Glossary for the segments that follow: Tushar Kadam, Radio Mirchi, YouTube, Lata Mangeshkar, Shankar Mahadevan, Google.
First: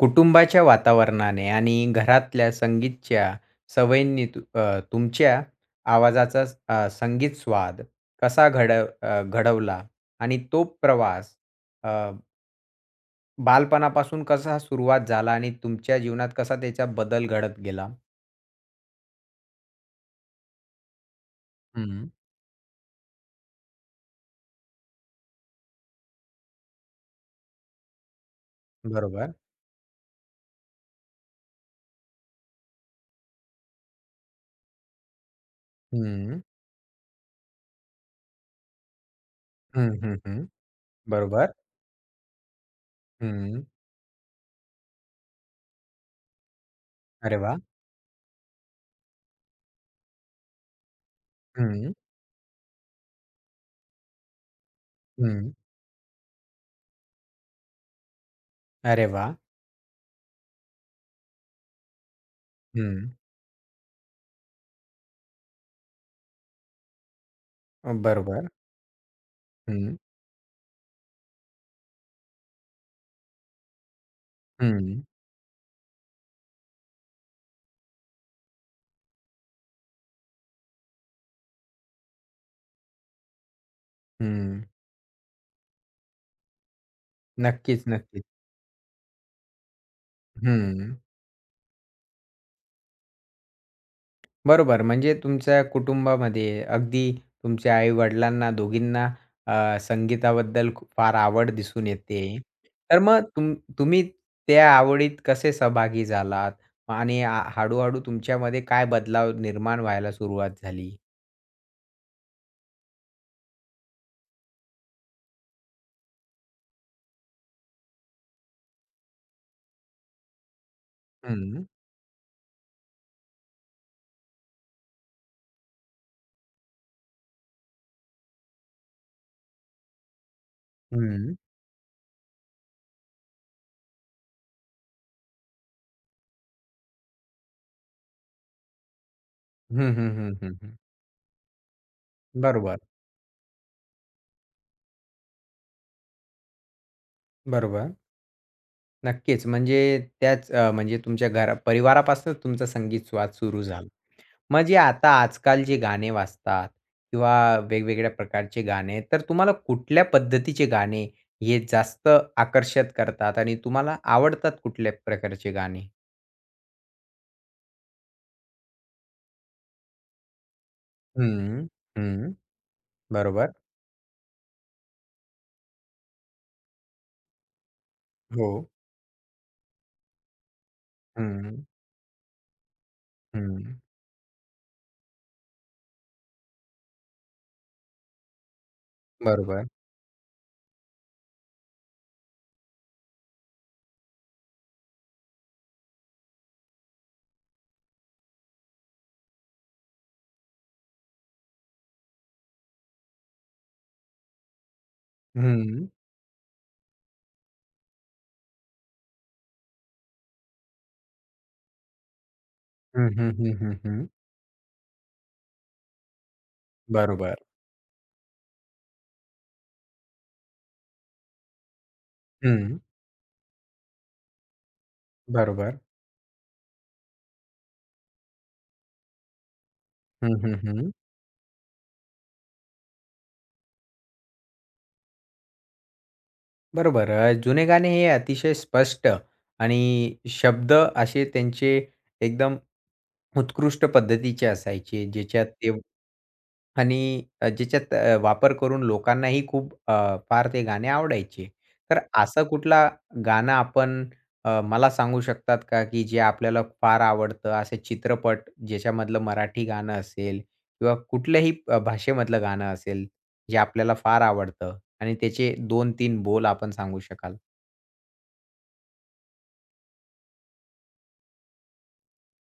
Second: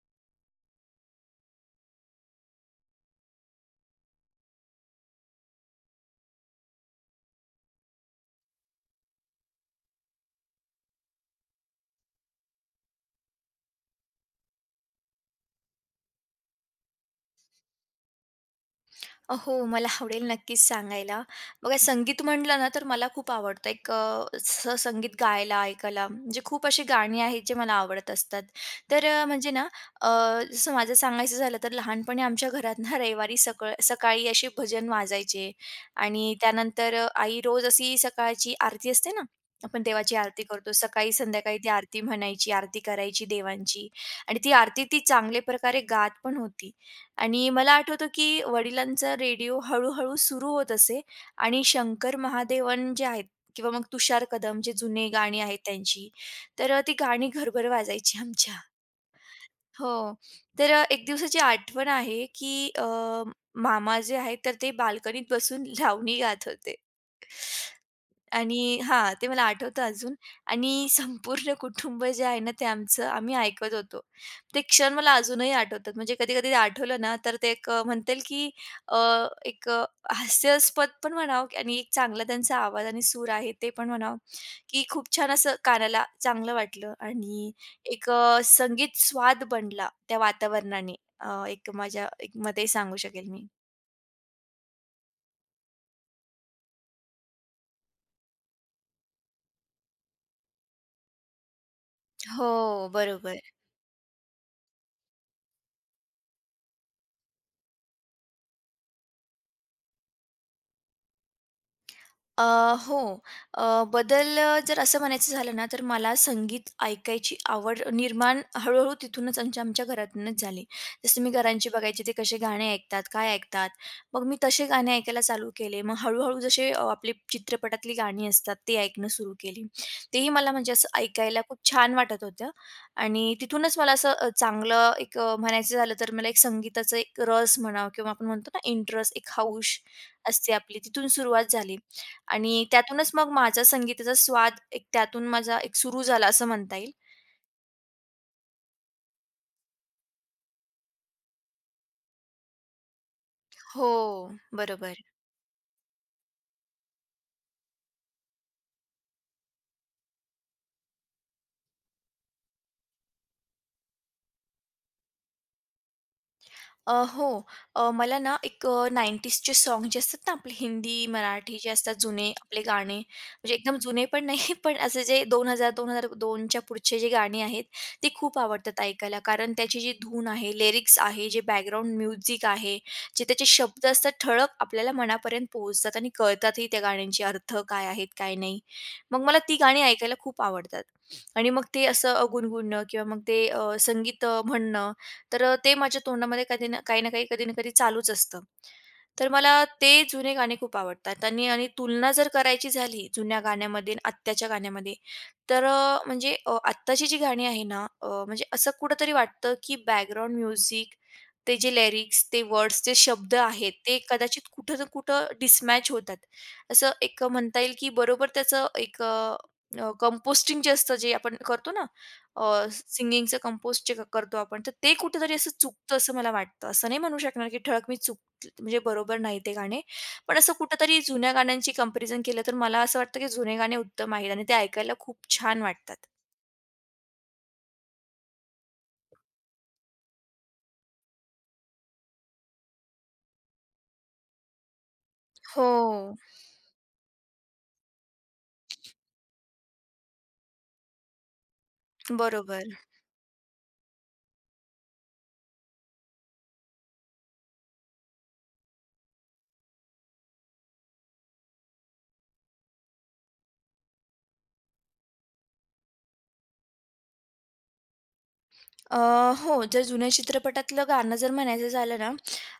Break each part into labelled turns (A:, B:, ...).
A: कुटुंबाच्या वातावरणाने आणि घरातल्या संगीतच्या सवयींनी तुमच्या आवाजाचा संगीत स्वाद घडवला आणि तो प्रवास अ, बालपणापासून कसा सुरुवात झाला आणि तुमच्या जीवनात कसा त्याचा बदल घडत गेला?
B: हो, मला आवडेल नक्कीच सांगायला. बघा
A: हं.
B: संगीत म्हटलं ना, तर मला खूप आवडतं. असं संगीत गायला, ऐकायला म्हणजे खूप अशी गाणी आहेत जे मला आवडत असतात. तर अ,
A: बरोबर.
B: म्हणजे ना अ, जसं माझं सांगायचं झालं तर लहानपणी आमच्या घरात ना रविवारी सकळ सकाळी असे भजन वाजायचे आणि
A: हं.
B: त्यानंतर आई रोज अशी सकाळची आरती असते ना, आपण
A: हं,
B: देवाची
A: हं,
B: आरती
A: हं.
B: करतो. सकाळी
A: बरोबर.
B: संध्याकाळी ती आरती म्हणायची, आरती करायची
A: हं.
B: देवांची आणि ती आरती ती चांगल्या प्रकारे गात पण होती.
A: अरे
B: आणि
A: वाह!
B: मला आठवतं, की वडिलांचा रेडिओ हळू-हळू सुरू होत असे आणि
A: हं.
B: शंकर महादेवन जे आहेत किंवा मग तुषार कदम जे जुने गाणी
A: हं.
B: आहेत त्यांची, ती गाणी घरभर वाजायची आमच्या.
A: अरे वाह!
B: हो. एक दिवसाची आठवण आहे, की
A: हं.
B: मामा जे आहेत तर ते बाल्कनीत बसून लावणी गात होते.
A: बरोबर.
B: आणि हां, ते मला आठवतं
A: हं.
B: अजून आणि संपूर्ण कुटुंब जे आहे ना, ते आमचं आम्ही ऐकत होतो. ते क्षण
A: हं.
B: मला अजूनही आठवतात. म्हणजे कधी-कधी ते आठवलं ना, तर ते म्हणता येईल की अ, एक अ, हास्यास्पद पण म्हणावं की- आणि एक चांगला त्यांचा आवाज आणि सूर आहे ते पण म्हणावं,
A: हं.
B: की खूप छान असं कानाला चांगलं वाटलं आणि
A: नक्कीच,
B: एक
A: नक्कीच.
B: अ, संगीत स्वाद बनला त्या वातावरणाने.
A: हं.
B: एक माझ्या एक मते सांगू शकेल मी.
A: बरोबर. म्हणजे तुमच्या कुटुंबामध्ये अगदी तुमच्या आई-वडिलांना दोघींना संगीताबद्दल खूप फार आवड दिसून येते.
B: हो,
A: तर मग
B: बरोबर.
A: तुम्ही त्या आवडीत कसे सहभागी झालात? आणि हळू-हळू तुमच्यामध्ये काय बदलाव निर्माण व्हायला सुरुवात झाली?
B: अ, हो. बदल जर असं म्हणायचं झालं ना, तर मला संगीत ऐकायची आवड निर्माण हळू-हळू तिथूनच आमच्या आमच्या घरातूनच झाली. जसं मी
A: हं, हं.
B: घरांची बघायची ते कसे गाणे ऐकतात, काय ऐकतात. मग मी तसे गाणे ऐकायला चालू केले. मग हळू-हळू जसे आपली चित्रपटातली गाणी असतात ते ऐकणं सुरू केली. तेही मला म्हणजे असं ऐकायला खूप छान वाटत होतं आणि तिथूनच मला असं चांगलं एक म्हणायचं झालं तर मला एक संगीताचा एक रस म्हणावं किंवा आपण म्हणतो ना इंटरेस्ट, एक हौस
A: हं, हं, हं,
B: असते
A: हं, हं.
B: आपली, तिथून सुरुवात झाली. आणि
A: बरोबर,
B: त्यातूनच मग माझा संगीताचा स्वाद एक त्यातून माझा एक सुरू झाला असं म्हणता येईल.
A: बरोबर. नक्कीच. म्हणजे म्हणजे तुमच्या घरा परिवारापासूनच तुमचा संगीत स्वाद सुरू झाला.
B: हो,
A: मग जे
B: बरोबर.
A: आता आजकाल जे गाणे वाजतात किंवा वेगवेगळ्या प्रकारचे गाणे, तर तुम्हाला कुठल्या पद्धतीचे गाणे हे जास्त आकर्षित करतात आणि तुम्हाला आवडतात कुठल्या प्रकारचे गाणे?
B: हो. मला ना 90sचे सॉन्ग जे असतात ना आपले हिंदी, मराठी
A: हं,
B: जे असतात
A: हं.
B: जुने आपले गाणे,
A: बरोबर.
B: म्हणजे एकदम जुने पण नाही, पण असे जे 2000-2002 च्या पुढचे जे गाणी आहेत, ते खूप
A: हो.
B: आवडतात ऐकायला. कारण त्याची जी धून आहे, लिरिक्स आहे, जे
A: हं,
B: बॅकग्राऊंड म्युझिक आहे, जे त्याचे
A: हं.
B: शब्द असतात ठळक आपल्याला मनापर्यंत पोहोचतात आणि कळतातही त्या गाण्यांचे अर्थ काय आहेत, काय नाही. मग मला ती
A: बरोबर.
B: गाणी ऐकायला खूप आवडतात. आणि मग ते असं गुणगुणणं किंवा मग ते संगीत म्हणणं तर ते माझ्या तोंडामध्ये कधी ना काही ना काही, कधी ना कधी चालूच असतं. तर मला ते जुने गाणे खूप आवडतात आणि आणि तुलना जर करायची झाली जुन्या गाण्यामध्ये आणि आत्ताच्या गाण्यामध्ये, तर
A: हं.
B: अ, म्हणजे अ, आत्ताची जी गाणी आहे ना, म्हणजे असं कुठेतरी वाटतं की बॅकग्राऊंड म्युझिक, ते जे लिरिक्स, ते वर्ड्स, जे
A: हं, हं,
B: शब्द
A: हं,
B: आहेत,
A: हं,
B: ते
A: हं.
B: कदाचित कुठं ना कुठं डिसमॅच होतात. असं एक
A: बरोबर.
B: म्हणता येईल की बरोबर त्याचं एक कंपोस्टिंग जे असतं, जे आपण करतो ना,
A: हं.
B: सिंगिंगचं कंपोजचे करतो आपण, तर ते कुठेतरी असं
A: बरोबर.
B: चुकतं असं मला वाटतं. असं नाही म्हणू शकणार की ठळक मी चूक म्हणजे बरोबर नाही ते गाणे.
A: हं,
B: पण असं
A: हं, हं.
B: कुठेतरी जुन्या गाण्यांची कंपॅरिझन केलं तर मला असं वाटतं की जुने गाणे उत्तम आहेत आणि ते ऐकायला खूप छान वाटतात.
A: बरोबर. जुने गाणे हे अतिशय स्पष्ट आणि शब्द असे त्यांचे एकदम उत्कृष्ट पद्धतीचे असायचे, ज्याच्यात ते
B: हो.
A: आणि ज्याच्यात वापर करून लोकांनाही खूप फार ते गाणे आवडायचे. तर असं
B: बरोबर.
A: कुठला गाणं आपण मला सांगू शकतात का, की जे आपल्याला फार आवडतं? असे चित्रपट ज्याच्यामधलं मराठी गाणं असेल किंवा कुठल्याही भाषेमधलं गाणं असेल, जे आपल्याला फार आवडतं? आणि त्याचे 2-3 बोल आपण सांगू शकाल.
B: अ, हो, जर जुन्या चित्रपटातलं गाणं जर म्हणायचं झालं ना,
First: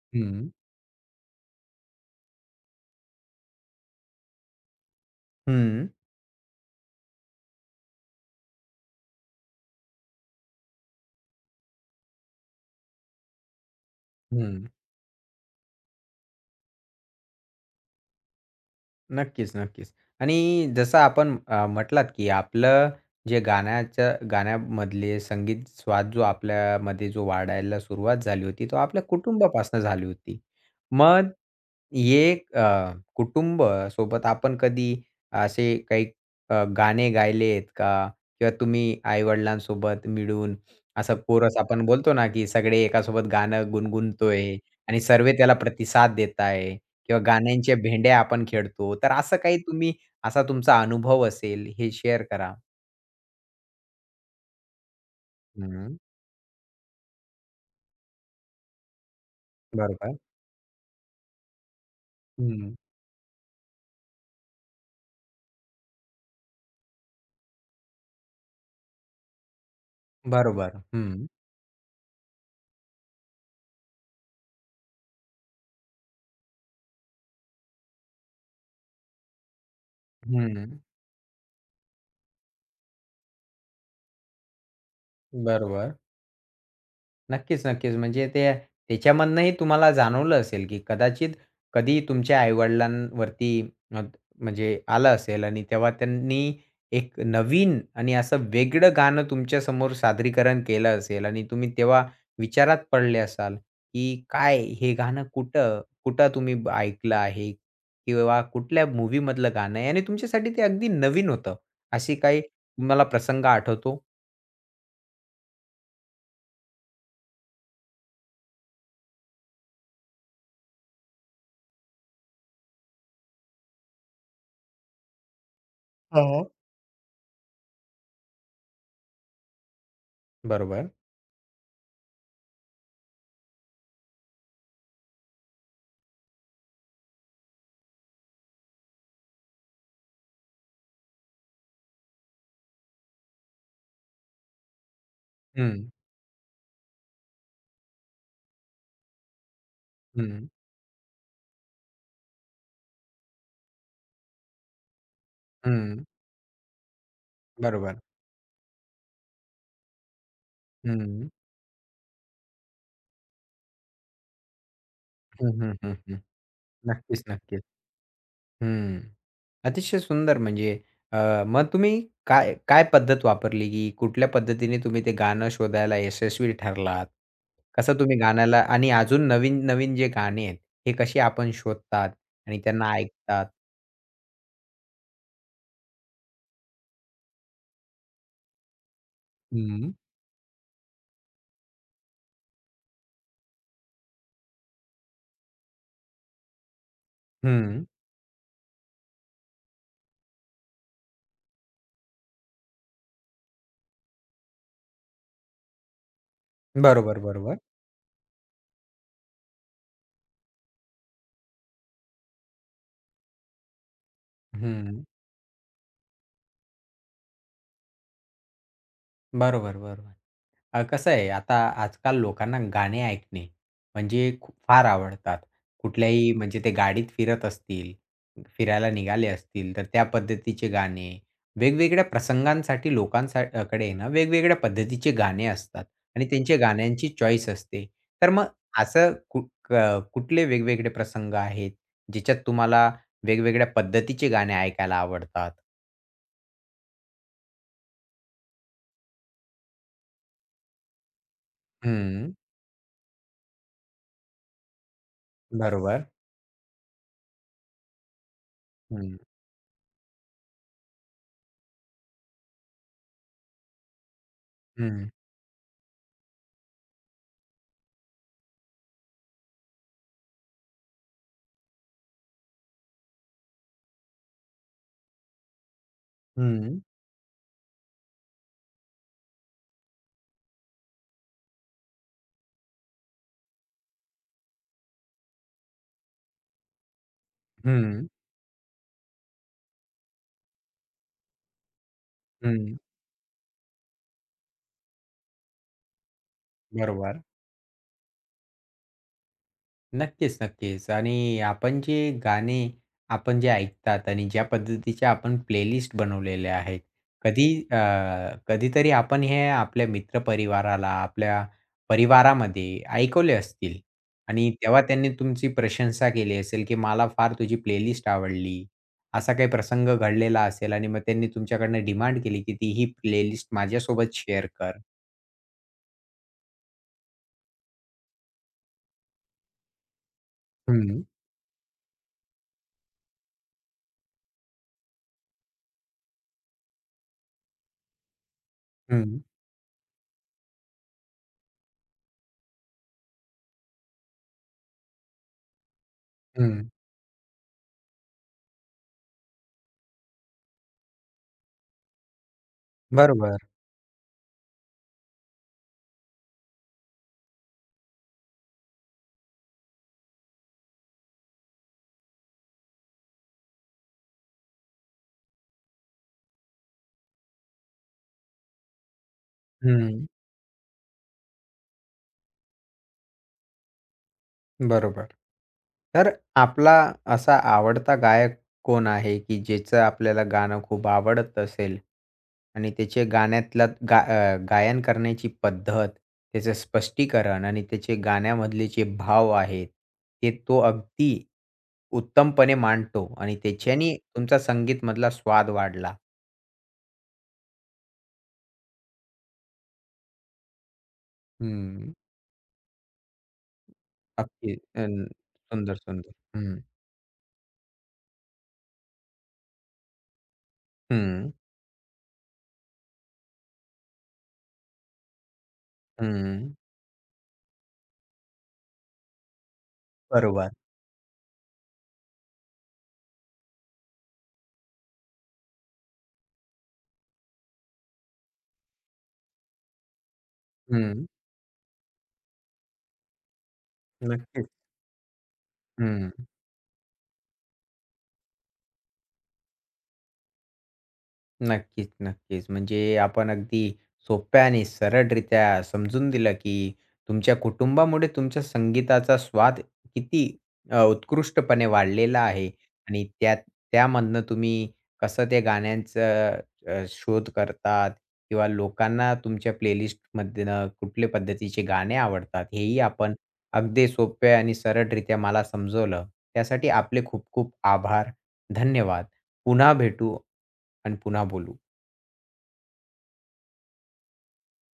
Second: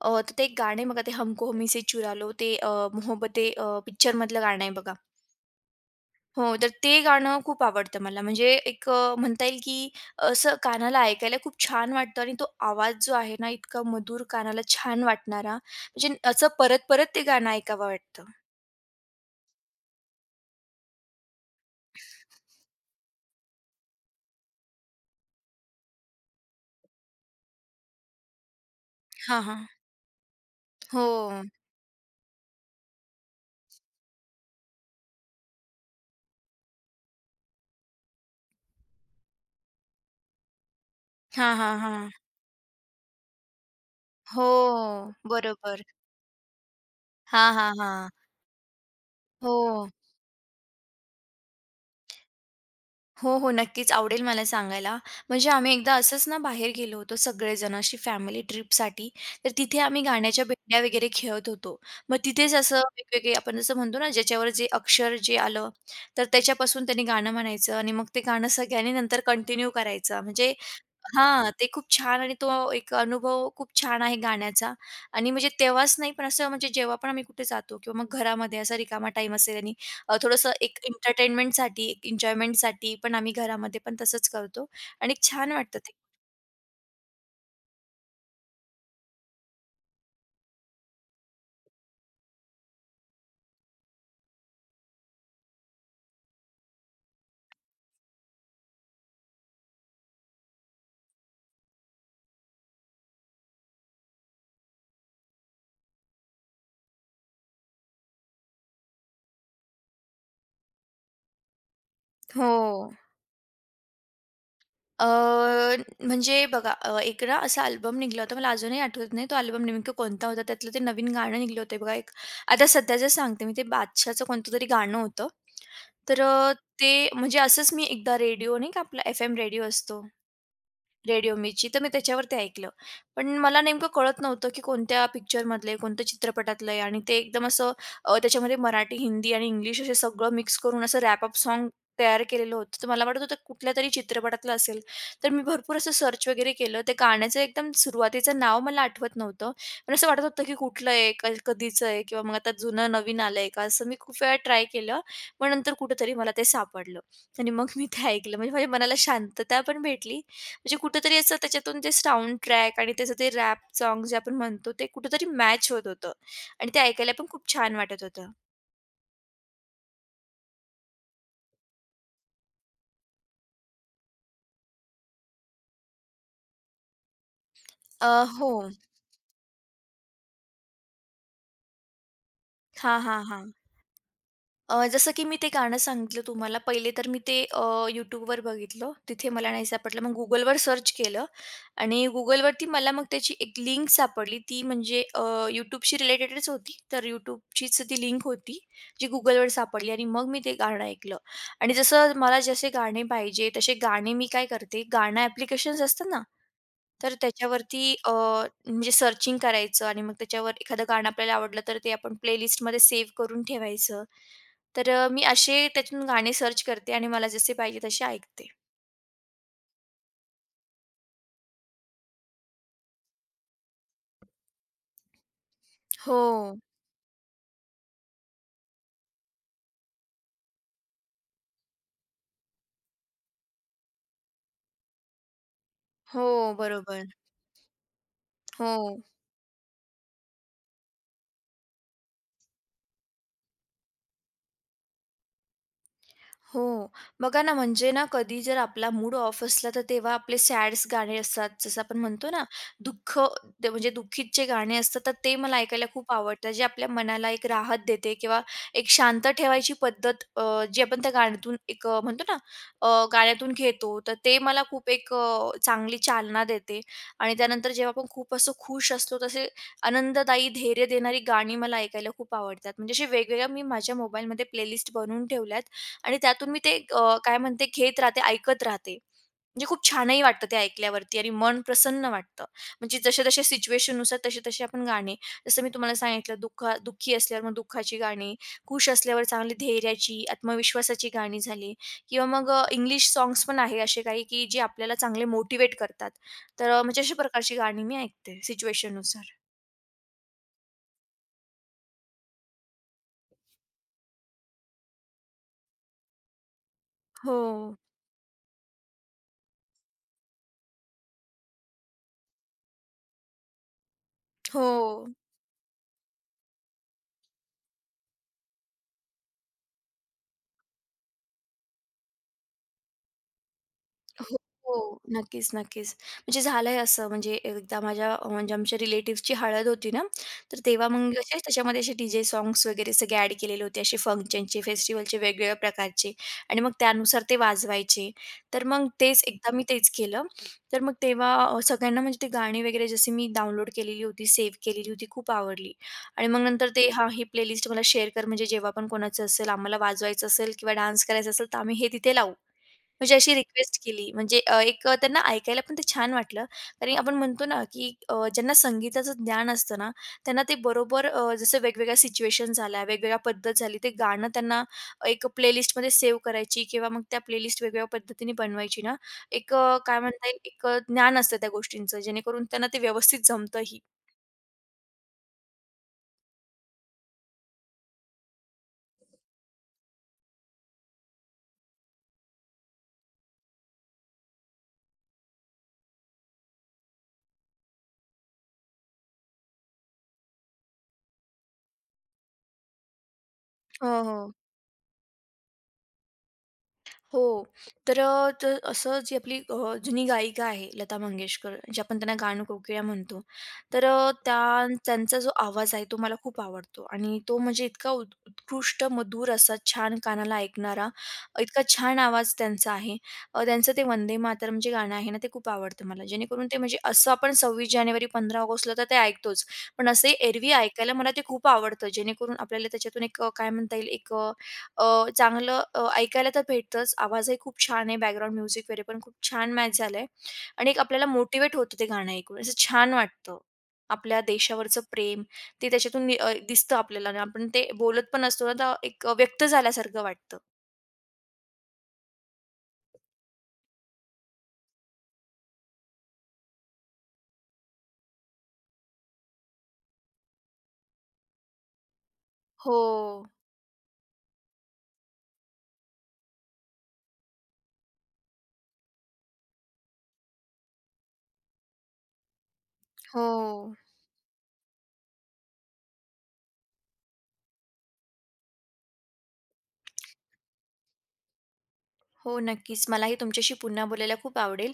B: तर ते
A: हं.
B: एक गाणे बघा ते "हमको हमी से चुरा लो" ते "मोहब्बतें" पिक्चरमधलं गाणं आहे बघा.
A: हं.
B: हो, तर ते गाणं खूप आवडतं मला. म्हणजे एक म्हणता येईल की असं कानाला ऐकायला खूप छान वाटतं आणि तो आवाज जो आहे ना, इतका मधुर, कानाला
A: हं.
B: छान वाटणारा. म्हणजे असं परत-परत ते गाणं ऐकावं वाटतं.
A: नक्कीच, नक्कीच. आणि जसं आपण म्हटलात, की आपलं जे गाण्यामधले संगीत स्वाद जो आपल्यामध्ये जो वाढायला सुरुवात झाली होती, तो आपल्या
B: हां, हां.
A: कुटुंबापासून झाली होती.
B: हो.
A: मग हे कुटुंब सोबत आपण कधी असे काही गाणे गायले आहेत का? किंवा तुम्ही आई-वडिलांसोबत मिळून असा
B: हां,
A: कोरस
B: हां,
A: आपण
B: हां.
A: बोलतो ना, की सगळे एकासोबत गाणं गुणगुणतोय
B: हो,
A: आणि सर्व त्याला
B: बरोबर.
A: प्रतिसाद देत आहे. किंवा
B: हां, हां,
A: गाण्यांच्या
B: हां.
A: भेंड्या आपण खेळतो. तर असं
B: हो.
A: काही तुम्ही असा तुमचा अनुभव असेल हे शेअर करा?
B: हो, हो. नक्कीच आवडेल मला सांगायला. म्हणजे आम्ही एकदा
A: हं.
B: असंच ना बाहेर गेलो होतो सगळेजण अशी फॅमिली ट्रिपसाठी. तर तिथे आम्ही
A: बरोबर.
B: गाण्याच्या भेंड्या वगैरे खेळत होतो. मग तिथेच असं
A: हं.
B: वेगवेगळे आपण जसं म्हणतो ना ज्याच्यावर जे अक्षर जे आलं, तर त्याच्यापासून त्यांनी गाणं म्हणायचं आणि मग ते गाणं सगळ्यांनी नंतर कंटिन्यू करायचं. म्हणजे
A: बरोबर. हं.
B: हां, ते खूप छान आणि तो एक अनुभव खूप छान आहे गाण्याचा आणि म्हणजे तेव्हाच नाही, पण असं म्हणजे जेव्हा पण आम्ही कुठे जातो किंवा मग घरामध्ये असा रिकामा टाईम असेल आणि थोडंसं
A: हं.
B: एक एंटरटेनमेंटसाठी, एक एन्जॉयमेंटसाठी पण आम्ही घरामध्ये पण तसंच करतो आणि छान वाटतं ते.
A: बरोबर. नक्कीच, नक्कीच. म्हणजे ते त्याच्यामधनंही तुम्हाला जाणवलं असेल, की कदाचित कधी तुमच्या आई-वडिलांवरती अ, म्हणजे आलं असेल आणि तेव्हा त्यांनी एक नवीन आणि असं वेगळं गाणं तुमच्यासमोर सादरीकरण केलं असेल आणि तुम्ही तेव्हा विचारात पडले असाल, की काय हे गाणं कुठं, कुठं तुम्ही ऐकलं आहे किंवा कुठल्या मूव्हीमधलं गाणं आहे आणि तुमच्यासाठी ते अगदी नवीन होतं. अशी काही
B: हो.
A: तुम्हाला प्रसंग आठवतो?
B: अ, म्हणजे बघा एकदा असा अल्बम निघाला होता. मला अजूनही आठवत नाही तो अल्बम नेमकं कोणता होता. त्यातलं ते नवीन गाणं निघलं होतं बघा एक. आता सध्याचं सांगते मी ते बादशाहचं कोणतं तरी गाणं होतं. तर
A: हो.
B: अ, ते म्हणजे असंच मी एकदा रेडिओ नाही का आपला एफ-एम रेडिओ असतो.
A: बरोबर.
B: रेडिओ मिर्ची तर मी त्याच्यावरती ऐकलं. पण मला नेमकं कळत नव्हतं, की कोणत्या पिक्चरमधलं आहे, कोणत्या चित्रपटातलं आहे आणि ते एकदम असं त्याच्यामध्ये मराठी, हिंदी आणि इंग्लिश असे सगळं मिक्स करून असं रॅप-अप सॉन्ग तयार केलेलं होतं. तर मला वाटत होतं कुठल्यातरी चित्रपटातलं असेल. तर मी भरपूर
A: हं,
B: असं सर्च वगैरे केलं. त्या गाण्याचं एकदम सुरुवातीचं नाव मला आठवत नव्हतं. पण असं वाटत होतं,
A: हं,
B: की कुठलं आहे, कधीचं आहे किंवा मग आता जुनं नवीन आलंय का? असं मी खूप वेळा ट्राय केलं. मग नंतर
A: हं.
B: कुठेतरी मला ते सापडलं आणि मग मी
A: बरोबर.
B: ते ऐकलं. म्हणजे माझ्या मनाला शांतता पण भेटली म्हणजे कुठेतरी
A: हं.
B: असं त्याच्यातून ते साउंड ट्रॅक आणि त्याचं ते रॅप सॉन्ग जे आपण म्हणतो ते कुठेतरी
A: हं,
B: मॅच
A: हं,
B: होत
A: हं,
B: होतं
A: हं.
B: आणि ते ऐकायला
A: नक्कीच,
B: पण खूप
A: नक्कीच.
B: छान वाटत होतं.
A: हं. अतिशय सुंदर म्हणजे अ, मग तुम्ही काय काय पद्धत वापरली, की कुठल्या पद्धतीने तुम्ही ते गाणं शोधायला यशस्वी ठरलात? कसं तुम्ही
B: अ, हो.
A: गाण्याला आणि अजून नवीन-नवीन जे गाणे आहेत, हे कसे आपण शोधतात आणि त्यांना
B: हां, हां, हां.
A: ऐकतात?
B: जसं की मी ते गाणं सांगितलं तुम्हाला, पहिले तर मी ते YouTubeवर बघितलं. तिथे मला नाही
A: हं.
B: सापडलं. मग Googleवर सर्च केलं आणि Googleवरती मला मग त्याची एक लिंक सापडली. ती म्हणजे YouTubeशी रिलेटेडच होती. तर YouTubeचीच
A: हं.
B: ती लिंक होती, जी Googleवर सापडली आणि मग मी ते गाणं ऐकलं. आणि जसं मला जसे गाणे पाहिजे, तसे गाणे मी काय करते, गाणं ॲप्लिकेशन्स असतात ना, तर
A: बरोबर, बरोबर.
B: त्याच्यावरती म्हणजे सर्चिंग करायचं आणि मग त्याच्यावर एखादं गाणं आपल्याला आवडलं, तर ते आपण प्लेलिस्टमध्ये सेव्ह करून ठेवायचं.
A: हं.
B: मी असे त्यातून गाणे सर्च करते आणि मला जसे पाहिजे तसे ऐकते.
A: बरोबर, बरोबर. कसं आहे आता आजकाल लोकांना गाणे ऐकणे म्हणजे खूप फार आवडतात. कुठल्याही
B: हो.
A: म्हणजे ते गाडीत फिरत असतील, फिरायला निघाले असतील, तर त्या पद्धतीचे गाणे, वेगवेगळ्या प्रसंगांसाठी कडे आहे ना वेगवेगळ्या पद्धतीचे गाणे असतात आणि
B: हो,
A: त्यांच्या
B: बरोबर.
A: गाण्यांची चॉईस असते. तर मग
B: हो.
A: असं कु क कुठले वेगवेगळे प्रसंग आहेत, ज्याच्यात तुम्हाला वेगवेगळ्या पद्धतीचे गाणे ऐकायला आवडतात?
B: हो. बघा ना, म्हणजे ना कधी जर आपला मूड ऑफ असला, तर तेव्हा आपले सॅड्स गाणे असतात. जसं आपण म्हणतो
A: हं,
B: ना, दुःख ते म्हणजे दुःखीत जे गाणे असतात, तर ते मला ऐकायला
A: बरोबर.
B: खूप आवडतात. जे आपल्या मनाला एक राहत देते किंवा एक
A: हं,
B: शांत ठेवायची पद्धत जी आपण त्या गाण्यातून एक म्हणतो ना, गाण्यातून घेतो, तर ते मला खूप
A: हं,
B: एक अ, चांगली चालना देते. आणि त्यानंतर जेव्हा आपण खूप असं खुश असतो, तसे आनंददायी, धैर्य देणारी गाणी मला ऐकायला खूप आवडतात. म्हणजे असे वेगवेगळ्या मी माझ्या मोबाईलमध्ये प्लेलिस्ट बनवून ठेवल्यात. आणि त्यातून मी ते
A: हं,
B: अ, काय म्हणते घेत राहते, ऐकत राहते. म्हणजे खूप छानही वाटतं ते ऐकल्यावरती आणि मन प्रसन्न वाटतं. म्हणजे जसे-जसे सिच्युएशननुसार तसे-तसे आपण गाणे जसं मी तुम्हाला सांगितलं दुःखा दुःखी असल्यावर मग दुःखाची
A: हं,
B: गाणी, खुश असल्यावर चांगली धैर्याची, आत्मविश्वासाची गाणी झाली किंवा मग
A: हं.
B: इंग्लिश सॉन्ग्स पण आहे असे काही, की जे आपल्याला चांगले मोटिव्हेट करतात. तर अ, म्हणजे अशा
A: बरोबर.
B: प्रकारची गाणी मी ऐकते सिच्युएशननुसार.
A: नक्कीच, नक्कीच. आणि आपण जे गाणे आपण जे ऐकतात आणि ज्या पद्धतीच्या आपण प्लेलिस्ट बनवलेल्या आहेत,
B: हो.
A: कधी अ, कधीतरी आपण हे आपल्या मित्रपरिवाराला, आपल्या परिवारामध्ये ऐकवले असतील आणि
B: हो.
A: तेव्हा त्यांनी तुमची प्रशंसा केली असेल, की "मला फार तुझी प्लेलिस्ट आवडली." असा काही प्रसंग घडलेला असेल आणि मग त्यांनी तुमच्याकडनं डिमांड केली, की "ती ही प्लेलिस्ट माझ्यासोबत
B: हो,
A: शेअर कर."
B: हो. नक्कीच, नक्कीच. म्हणजे झालंय असं म्हणजे एकदा माझ्या म्हणजे आमच्या रिलेटिव्हची हळद होती ना, तर तेव्हा
A: हं,
B: मग असे त्याच्यामध्ये असे डी-जे साँग्स वगैरे सगळे ॲड केलेले होते. असे फंक्शनचे, फेस्टिव्हलचे वेगवेगळ्या प्रकारचे आणि मग त्यानुसार ते वाजवायचे. तर मग
A: हं,
B: तेच एकदा मी तेच केलं. तर मग तेव्हा सगळ्यांना म्हणजे ते गाणी वगैरे जशी मी डाउनलोड केलेली होती, सेव्ह केलेली होती, खूप आवडली आणि मग
A: हं.
B: नंतर ते "हां, ही प्लेलिस्ट मला शेअर कर म्हणजे जेव्हा पण कोणाचं असेल, आम्हाला वाजवायचं असेल किंवा डान्स करायचा असेल, तर आम्ही हे तिथे लावू." म्हणजे अशी
A: बरोबर.
B: रिक्वेस्ट केली. म्हणजे त्यांना ऐकायला पण ते छान वाटलं. कारण आपण म्हणतो ना, की ज्यांना संगीताचं ज्ञान असतं ना, त्यांना ते बरोबर जसं वेगवेगळ्या सिच्युएशन झाल्या, वेगवेगळ्या पद्धत झाली, ते गाणं त्यांना एक प्लेलिस्टमध्ये सेव्ह करायची किंवा मग त्या प्लेलिस्ट वेगवेगळ्या पद्धतीने बनवायची ना, काय
A: हं.
B: म्हणता येईल, एक ज्ञान असतं त्या गोष्टींचं, जेणेकरून त्यांना ते व्यवस्थित जमतंही.
A: बरोबर. तर आपला असा आवडता गायक कोण आहे, की ज्याचं आपल्याला गाणं खूप आवडत असेल आणि त्याचे गायन करण्याची पद्धत, त्याचं स्पष्टीकरण आणि त्याचे गाण्यामधले जे भाव आहेत, ते तो अगदी उत्तमपणे मांडतो आणि त्याच्याने
B: हो, हो.
A: तुमचा संगीतमधला स्वाद वाढला.
B: हो. तर असं जी आपली जुनी गायिका आहे लता मंगेशकर, जे
A: हं.
B: आपण त्यांना गानकोकिळा म्हणतो.
A: अगदी
B: त्या
A: अं,
B: त्यांचा जो आवाज
A: सुंदर,
B: आहे तो
A: सुंदर.
B: मला खूप
A: हं,
B: आवडतो आणि तो म्हणजे इतका उत उत्कृष्ट, मधुर असा छान कानाला ऐकणारा,
A: हं,
B: इतका छान आवाज त्यांचा आहे. त्यांचं ते वंदे मातरम जे गाणं आहे ना, ते खूप आवडतं मला. जेणेकरून
A: हं.
B: ते म्हणजे असं आपण 26 जानेवारी, 15 ऑगस्टला तर ते ऐकतोच. पण असे एरवी
A: बरोबर.
B: ऐकायला मला ते खूप आवडतं. जेणेकरून आपल्याला त्याच्यातून एक काय म्हणता येईल एक चांगलं ऐकायला तर भेटतंच. आवाजही खूप छान आहे. बॅकग्राऊंड म्युझिक वगैरे पण खूप छान मॅच झालंय आणि एक
A: हं.
B: आपल्याला मोटिव्हेट होतं ते गाणं ऐकून. असं छान वाटतं. आपल्या
A: नक्कीच.
B: देशावरचं प्रेम ते त्याच्यातून
A: हं.
B: नि अ, दिसतं आपल्याला आणि आपण ते बोलत पण असतो ना, तर एक व्यक्त झाल्यासारखं वाटतं.
A: नक्कीच, नक्कीच. म्हणजे आपण अगदी सोप्या आणि सरळरित्या समजून दिलं, की तुमच्या कुटुंबामुळे तुमच्या संगीताचा स्वाद किती उत्कृष्टपणे वाढलेला आहे
B: हो,
A: आणि त्या त्यामधनं तुम्ही कसं त्या गाण्यांचं शोध करतात किंवा लोकांना तुमच्या प्लेलिस्टमधनं कुठल्या पद्धतीचे गाणे आवडतात, हेही आपण
B: हो.
A: अगदी सोप्या आणि सरळरित्या मला समजवलं. त्यासाठी आपले खूप खूप आभार. धन्यवाद. पुन्हा भेटू आणि पुन्हा बोलू.
B: हो, नक्कीच. मलाही तुमच्याशी पुन्हा बोलायला खूप आवडेल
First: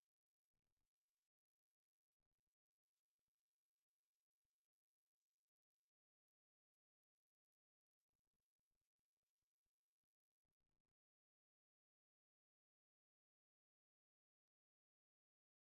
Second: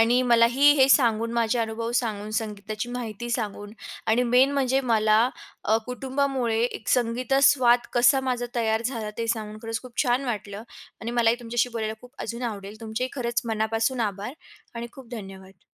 B: आणि मलाही हे सांगून, माझे अनुभव सांगून, संगीताची माहिती सांगून आणि मेन म्हणजे मला कुटुंबामुळे एक संगीता स्वाद कसा माझा तयार झाला ते सांगून खरंच खूप छान वाटलं आणि मलाही तुमच्याशी बोलायला खूप अजून आवडेल. तुमचेही खरंच मनापासून आभार आणि खूप धन्यवाद.